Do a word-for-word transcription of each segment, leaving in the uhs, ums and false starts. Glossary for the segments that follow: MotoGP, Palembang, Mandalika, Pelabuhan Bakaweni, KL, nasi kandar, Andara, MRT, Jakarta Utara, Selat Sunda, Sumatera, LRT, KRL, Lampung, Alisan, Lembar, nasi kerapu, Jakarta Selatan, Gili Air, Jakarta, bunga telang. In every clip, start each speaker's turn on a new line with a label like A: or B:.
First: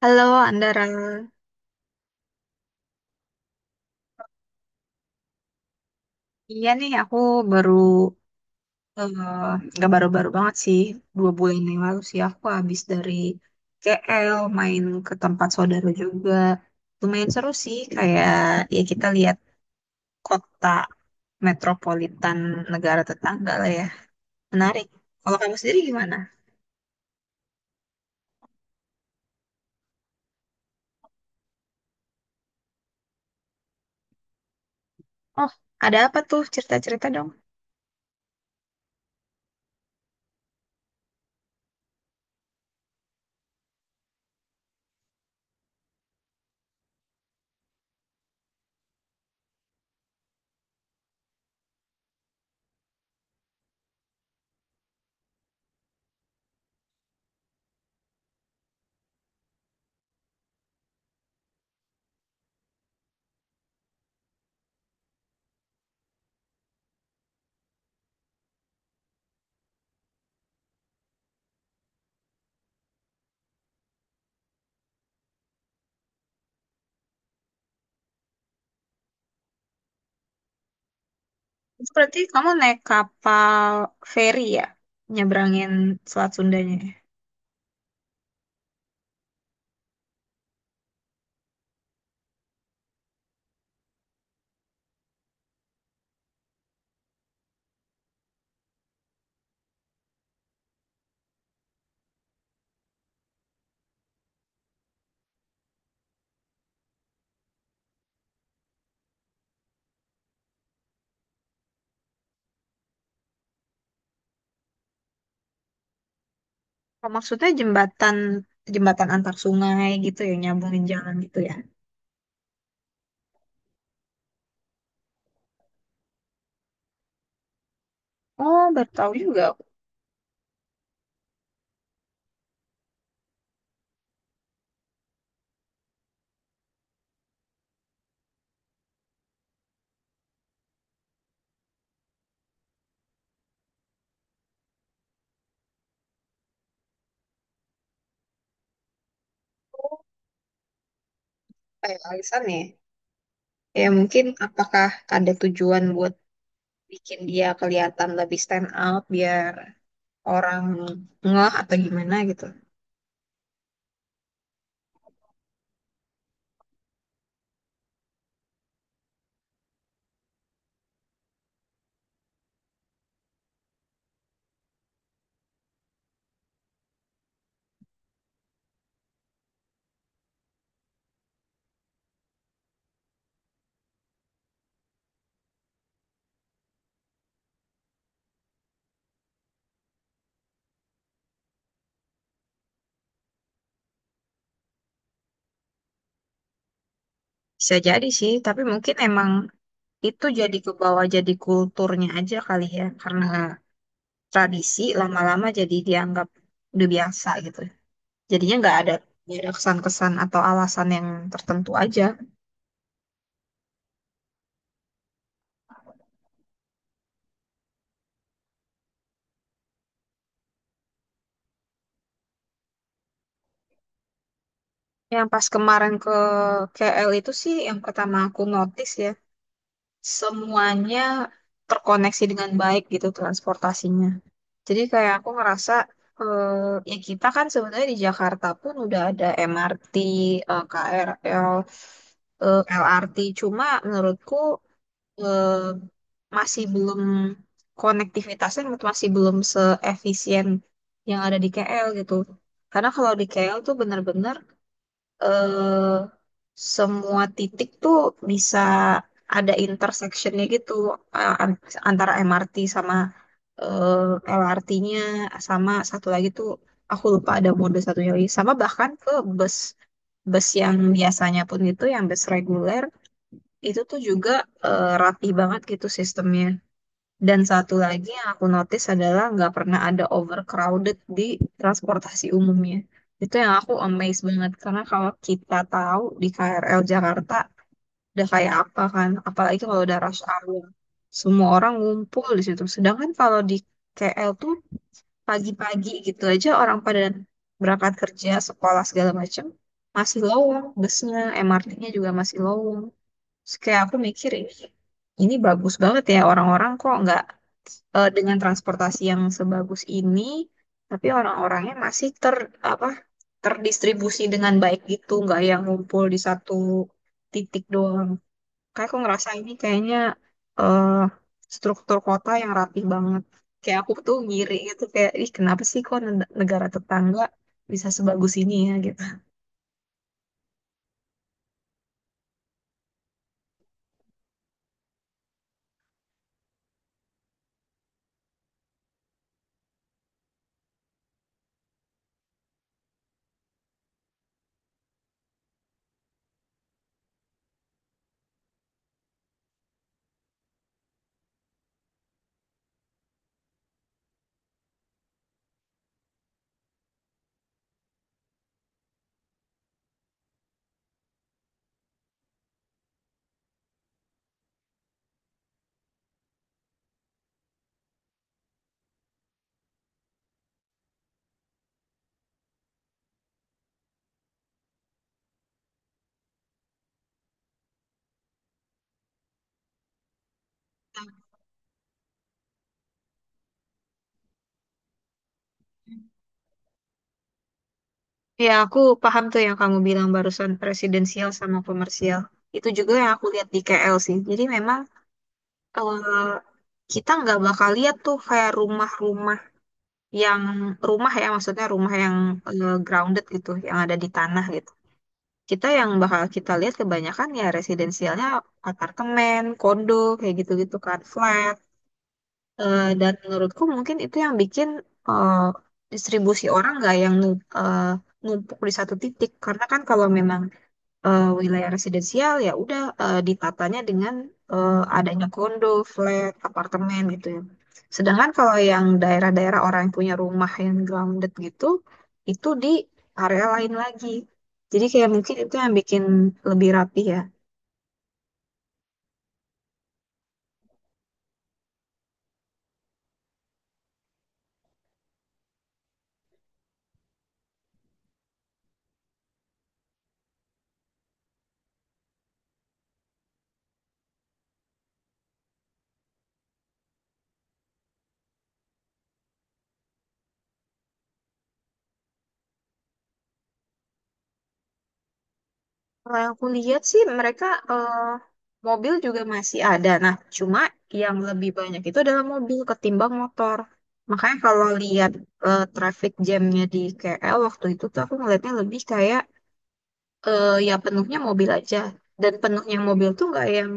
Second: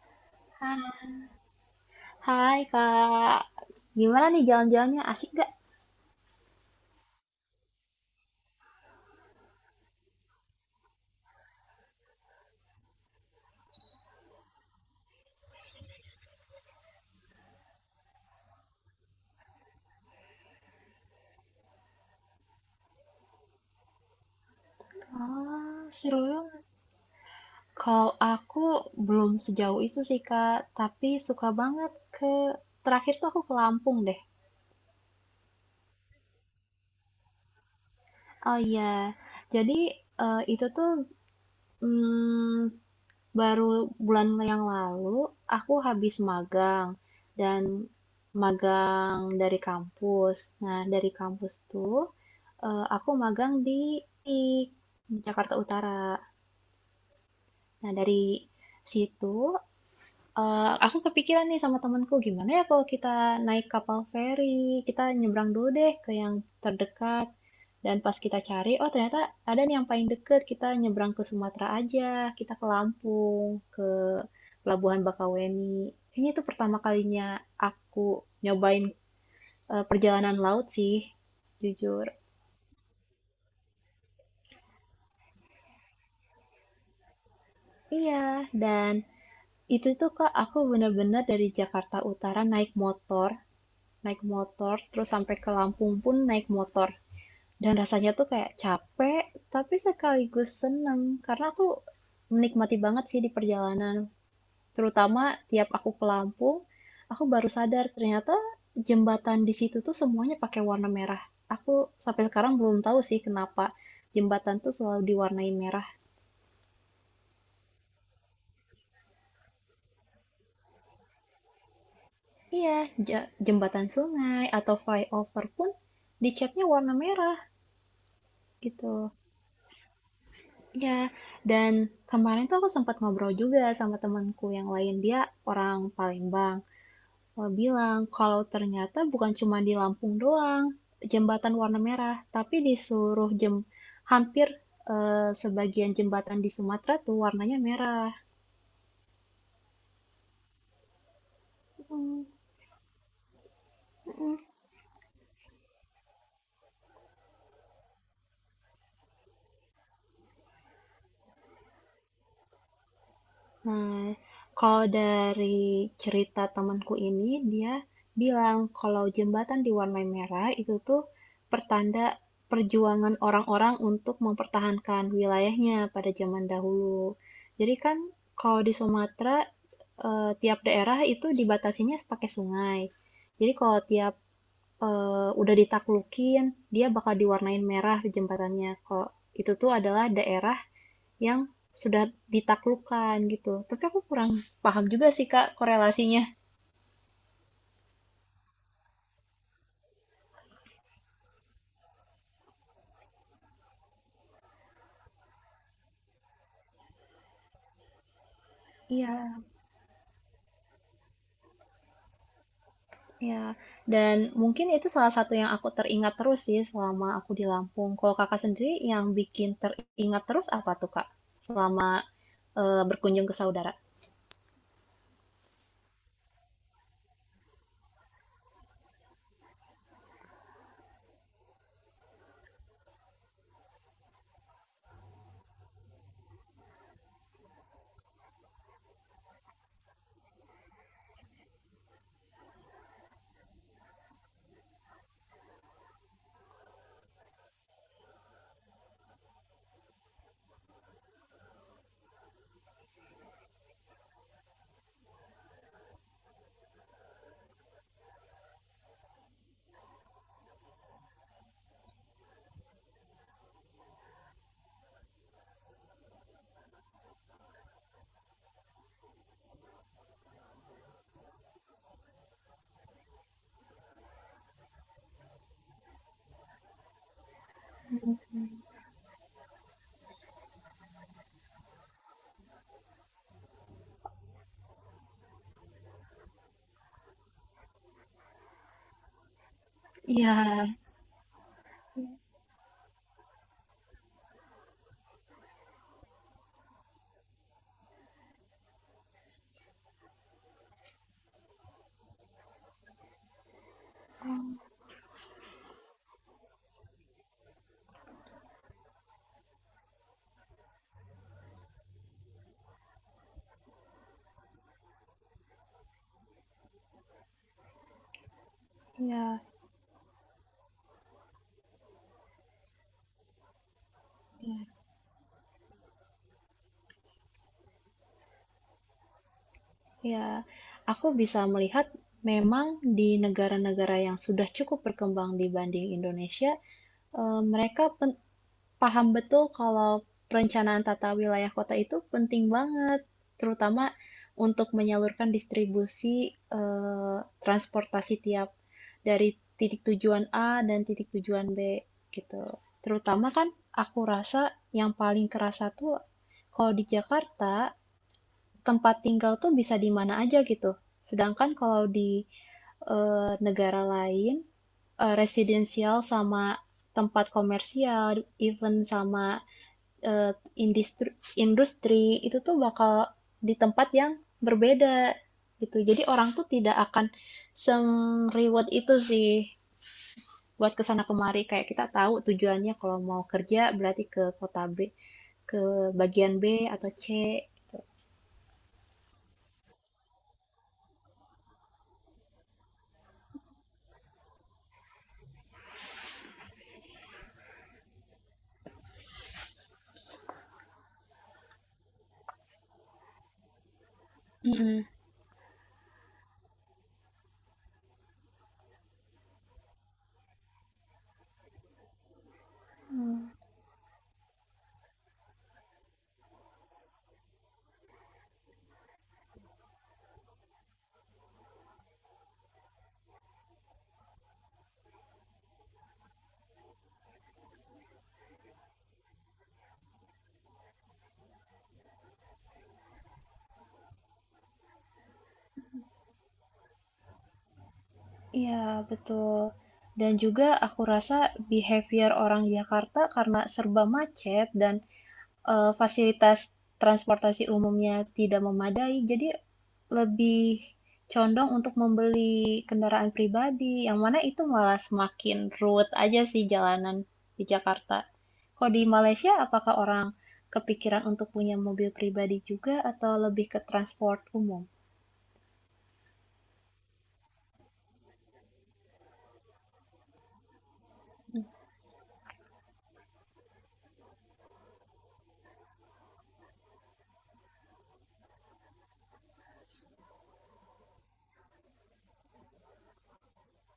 A: Halo Andara,
B: Ah, hai Kak, gimana nih jalan-jalannya? Asik gak?
A: iya nih aku baru eh, nggak baru-baru banget sih dua bulan yang lalu sih aku habis dari K L, main ke tempat saudara juga, lumayan seru sih kayak ya kita lihat kota metropolitan negara tetangga lah ya, menarik. Kalau kamu sendiri
B: Ah,
A: gimana?
B: seru banget. Kalau aku belum sejauh itu sih Kak, tapi suka banget ke terakhir tuh aku ke Lampung deh.
A: Oh, ada apa tuh, cerita-cerita dong?
B: Oh iya, jadi eh, itu tuh mm, baru bulan yang lalu aku habis magang dan magang dari kampus. Nah, dari kampus tuh eh, aku magang di, I K, di Jakarta Utara. Nah, dari situ, eh, aku kepikiran nih sama temanku, gimana ya kalau kita naik kapal feri, kita nyebrang dulu deh ke yang terdekat. Dan pas kita cari, oh ternyata ada nih yang paling deket, kita nyebrang ke Sumatera aja, kita ke Lampung, ke Pelabuhan Bakaweni. Kayaknya itu pertama kalinya aku nyobain eh, perjalanan laut sih,
A: Itu
B: jujur.
A: berarti kamu naik kapal feri ya, nyebrangin Selat Sundanya?
B: Iya, dan itu tuh Kak, aku bener-bener dari Jakarta Utara naik motor. Naik motor, terus sampai ke Lampung pun naik motor. Dan rasanya tuh kayak capek, tapi sekaligus seneng. Karena aku menikmati banget sih di perjalanan. Terutama tiap aku ke Lampung, aku baru sadar ternyata jembatan di situ tuh semuanya pakai warna merah. Aku sampai sekarang belum tahu sih kenapa jembatan tuh selalu diwarnai merah.
A: Oh, maksudnya jembatan jembatan antar sungai gitu ya, nyambungin jalan gitu ya.
B: Iya, ja- jembatan sungai atau flyover pun dicatnya warna merah
A: Oh, baru tahu
B: gitu.
A: juga aku,
B: Ya, dan kemarin tuh aku sempat ngobrol juga sama temanku yang lain, dia orang Palembang. Dia bilang kalau ternyata bukan cuma di Lampung doang jembatan warna merah, tapi di seluruh jem hampir eh, sebagian jembatan di Sumatera tuh warnanya merah.
A: kayak
B: Mm,
A: Alisan ya. Ya mungkin
B: mm.
A: apakah ada tujuan buat bikin dia kelihatan lebih stand out biar orang ngeh atau gimana gitu.
B: Nah, kalau dari cerita temanku ini, dia bilang kalau jembatan diwarnai merah itu tuh pertanda perjuangan orang-orang untuk mempertahankan wilayahnya pada zaman dahulu. Jadi kan kalau di Sumatera, eh, tiap daerah itu dibatasinya pakai sungai. Jadi kalau tiap eh, udah ditaklukin, dia bakal diwarnain merah jembatannya. Kok itu tuh adalah daerah yang sudah ditaklukkan gitu. Tapi aku kurang paham juga sih Kak korelasinya.
A: Bisa jadi sih, tapi mungkin emang itu jadi ke bawah jadi kulturnya aja kali ya, karena tradisi lama-lama jadi dianggap udah biasa gitu. Jadinya nggak ada nggak
B: Iya,
A: ada kesan-kesan atau alasan yang tertentu aja.
B: iya, dan mungkin itu salah satu yang aku teringat terus sih selama aku di Lampung. Kalau Kakak sendiri yang bikin teringat terus apa tuh Kak? Selama eh, berkunjung ke saudara.
A: Yang pas kemarin ke K L itu sih yang pertama aku notice ya, semuanya terkoneksi dengan baik gitu transportasinya. Jadi kayak aku ngerasa eh, ya kita kan sebenarnya di Jakarta pun udah ada M R T, eh, K R L, eh, L R T. Cuma menurutku eh, masih belum konektivitasnya menurut- masih belum seefisien yang ada di K L gitu. Karena kalau di K L tuh bener-bener eh, semua titik tuh bisa ada intersectionnya gitu, eh, an- antara M R T sama eh, L R T-nya, sama satu lagi tuh aku lupa ada mode satunya lagi, sama bahkan ke bus bus yang biasanya pun, itu yang bus reguler itu tuh juga eh, rapi banget gitu sistemnya. Dan satu lagi yang
B: Mm.
A: aku notice adalah nggak pernah ada overcrowded di transportasi umumnya. Itu yang aku amazed banget karena kalau kita tahu di K R L Jakarta udah kayak apa kan, apalagi kalau udah rush
B: Iya.
A: hour, semua orang ngumpul di situ. Sedangkan kalau di K L tuh pagi-pagi gitu aja orang pada berangkat kerja, sekolah segala macem, masih lowong, busnya, M R T-nya juga masih lowong. Terus kayak aku mikir, "Ih,
B: Oh,
A: ini bagus banget ya, orang-orang kok nggak eh, dengan transportasi yang sebagus ini, tapi orang-orangnya masih ter apa terdistribusi dengan baik gitu, nggak yang ngumpul di satu titik doang. Kayak aku ngerasa
B: iya,
A: ini kayaknya eh struktur kota yang rapi banget. Kayak aku tuh ngiri
B: iya.
A: gitu kayak, ih kenapa sih kok ne- negara tetangga bisa sebagus ini ya gitu.
B: Ya, aku bisa melihat memang di negara-negara yang sudah cukup berkembang dibanding Indonesia, eh, mereka pen- paham betul kalau perencanaan tata wilayah kota itu penting banget, terutama untuk menyalurkan distribusi eh, transportasi tiap dari titik tujuan A dan titik tujuan B gitu. Terutama kan aku rasa yang paling kerasa tuh kalau di Jakarta tempat tinggal tuh bisa di mana aja gitu. Sedangkan kalau di eh, negara lain eh, residensial sama tempat komersial, even sama eee, indistru industri, itu tuh bakal di tempat yang berbeda, gitu. Jadi orang tuh tidak akan se-reward itu sih buat kesana kemari. Kayak kita tahu tujuannya kalau mau kerja berarti ke kota B, ke bagian B atau C.
A: Ya, aku paham tuh yang kamu bilang barusan presidensial sama komersial. Itu juga yang aku lihat di K L sih. Jadi memang eh, kita nggak bakal lihat tuh kayak rumah-rumah yang rumah, ya maksudnya rumah yang eh, grounded gitu, yang ada di tanah gitu.
B: Mhm.
A: Kita yang bakal kita lihat kebanyakan ya residensialnya apartemen, kondo kayak gitu-gitu kan, flat. Eh, dan
B: Mmm.
A: menurutku mungkin itu yang bikin eh, distribusi orang nggak yang nu- eh, numpuk di satu titik, karena kan kalau memang eh, wilayah residensial ya udah eh, ditatanya dengan eh, adanya kondo, flat, apartemen gitu ya. Sedangkan kalau yang daerah-daerah orang yang punya rumah yang grounded gitu, itu di area lain lagi. Jadi kayak mungkin itu yang bikin lebih rapi ya.
B: Iya, betul. Dan juga aku rasa behavior orang Jakarta karena serba macet dan eh, fasilitas transportasi umumnya tidak memadai, jadi lebih condong untuk membeli kendaraan pribadi, yang mana itu malah semakin ruwet aja sih jalanan di Jakarta. Kalau di Malaysia, apakah orang kepikiran untuk punya mobil pribadi juga atau lebih ke transport umum?
A: Kalau yang aku lihat sih mereka eh, mobil juga masih ada. Nah, cuma yang lebih banyak itu adalah mobil ketimbang motor. Makanya kalau lihat eh, traffic jamnya di K L waktu itu tuh aku ngeliatnya lebih kayak eh ya penuhnya mobil aja, dan penuhnya mobil tuh nggak yang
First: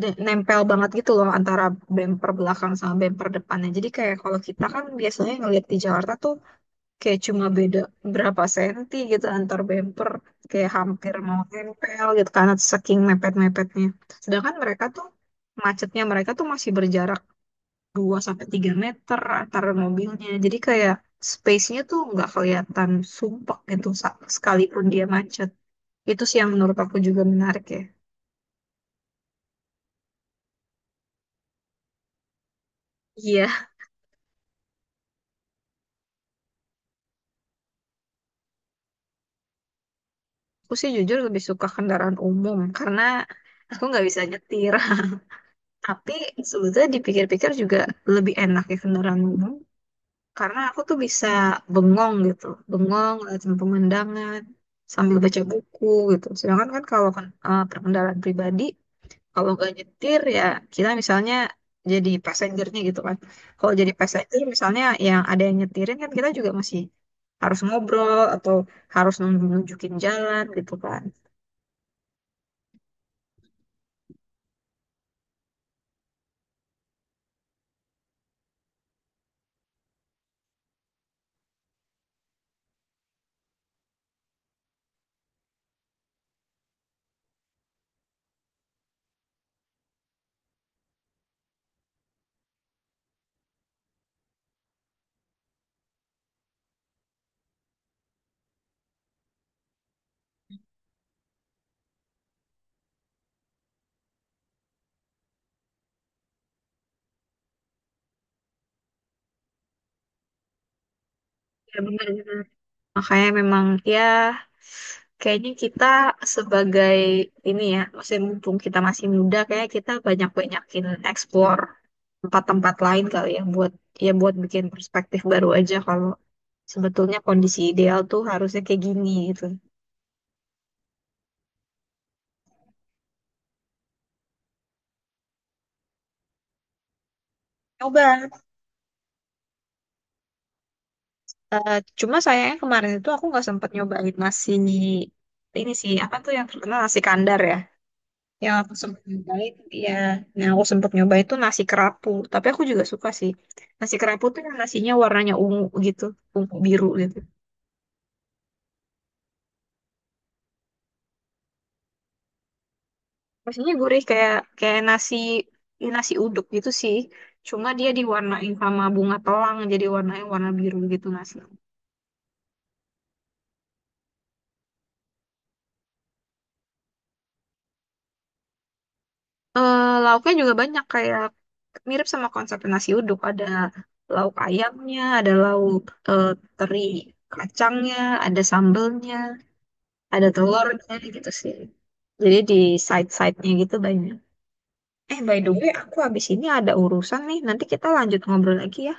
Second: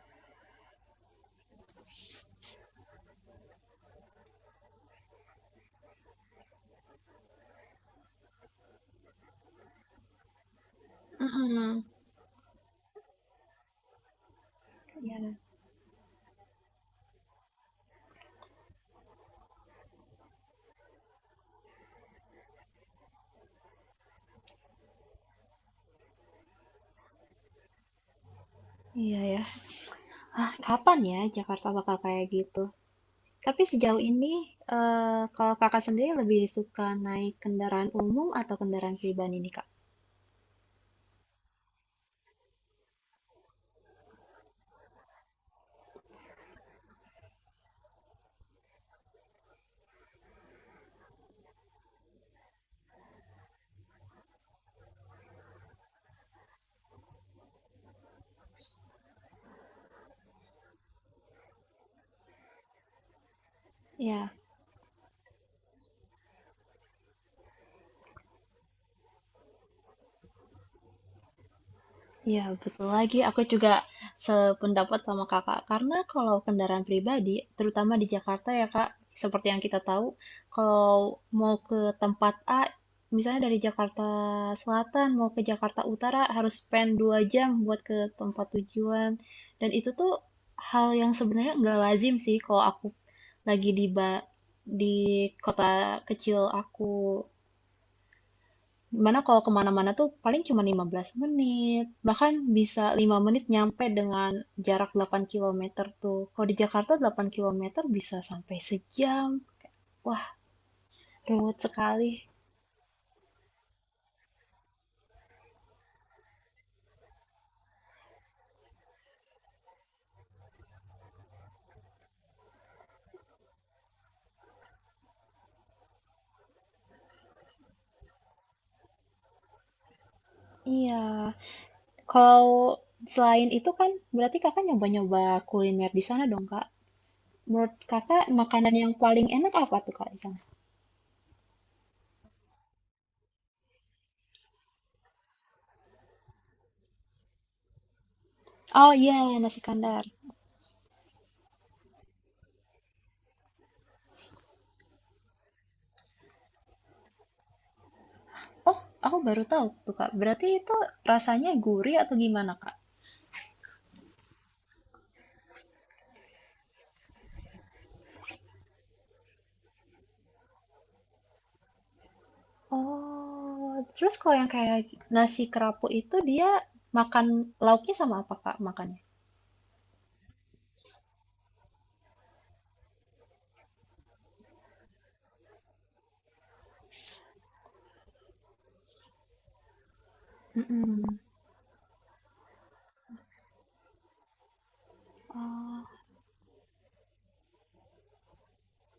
A: de- nempel banget gitu loh, antara bemper belakang sama bemper depannya. Jadi kayak kalau kita kan biasanya ngeliat di Jakarta tuh kayak cuma beda berapa senti gitu antar bemper, kayak hampir mau
B: Mm-mm.
A: nempel gitu karena saking mepet-mepetnya. Sedangkan mereka tuh
B: Ya,
A: macetnya mereka tuh masih berjarak dua sampai tiga meter antar mobilnya, jadi kayak space-nya tuh nggak kelihatan sumpek gitu, sa- sekalipun dia macet. Itu sih yang menurut aku juga menarik ya.
B: iya ya. Ah, kapan ya Jakarta bakal kayak gitu?
A: Iya,
B: Tapi sejauh ini, eh, kalau kakak sendiri lebih suka naik kendaraan umum atau kendaraan pribadi nih, Kak?
A: aku sih jujur lebih suka kendaraan umum karena aku nggak bisa nyetir. Tapi sebetulnya dipikir-pikir juga lebih enak ya kendaraan umum, karena aku tuh bisa bengong gitu, bengong ngeliatin pemandangan sambil baca buku gitu. Sedangkan kan kalau kan, eh, perkendaraan pribadi, kalau nggak nyetir ya kita misalnya jadi passengernya gitu kan. Kalau jadi
B: Ya,
A: passenger misalnya yang ada yang nyetirin, kan kita juga masih harus ngobrol atau harus nun- nunjukin jalan gitu kan.
B: iya, betul lagi. Aku juga sependapat sama Kakak. Karena kalau kendaraan pribadi, terutama di Jakarta ya Kak, seperti yang kita tahu, kalau mau ke tempat A, misalnya dari Jakarta Selatan mau ke Jakarta Utara harus spend dua jam buat ke tempat tujuan. Dan itu tuh hal yang sebenarnya nggak lazim sih kalau aku lagi di ba- di kota kecil aku dimana kalau kemana-mana tuh paling cuma lima belas menit, bahkan bisa lima menit nyampe dengan jarak delapan kilometer tuh. Kalau di Jakarta delapan kilometer bisa sampai sejam. Wah, ruwet
A: Ya
B: sekali.
A: benar-benar. Makanya memang ya kayaknya kita sebagai ini ya, masih mumpung kita masih muda, kayak kita banyak-banyakin explore tempat-tempat lain kali ya, buat ya buat bikin perspektif baru aja kalau sebetulnya kondisi ideal tuh harusnya kayak gini gitu.
B: Iya. Kalau selain itu kan berarti kakak nyoba-nyoba kuliner di sana dong, Kak. Menurut kakak
A: Coba.
B: makanan yang paling enak apa tuh, Kak, di sana?
A: Eh, cuma sayangnya kemarin itu aku nggak sempat nyobain nasi ini sih apa tuh yang terkenal, nasi kandar ya. Yang aku
B: Oh
A: sempat
B: iya,
A: nyobain
B: nasi
A: ya,
B: kandar.
A: yang aku sempat nyobain itu nasi kerapu. Tapi aku juga suka sih. Nasi kerapu tuh yang nasinya warnanya ungu gitu, ungu biru gitu.
B: Oh, aku baru tahu tuh, Kak. Berarti itu rasanya gurih atau gimana, Kak?
A: Nasinya gurih kayak kayak nasi nasi uduk gitu sih. Cuma dia diwarnain sama bunga telang, jadi warnanya warna biru gitu nasi.
B: Oh, terus kalau yang kayak nasi kerapu itu dia makan lauknya sama apa Kak makannya?
A: Eh, lauknya juga banyak, kayak mirip sama konsep nasi uduk, ada lauk ayamnya, ada lauk eh, teri kacangnya, ada sambelnya, ada telurnya
B: Mm-mm.
A: gitu sih, jadi di side-side-nya gitu banyak. Eh by the way,
B: Oh,
A: aku habis ini ada urusan nih, nanti kita lanjut ngobrol lagi ya,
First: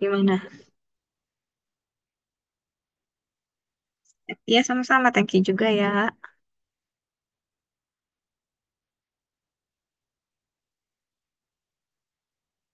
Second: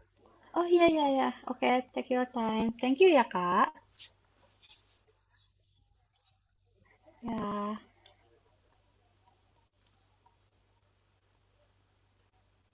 A: gimana.
B: oh iya iya iya. Oke, take your time. Thank you ya Kak.
A: Ya sama-sama, thank you juga ya.
B: Ya.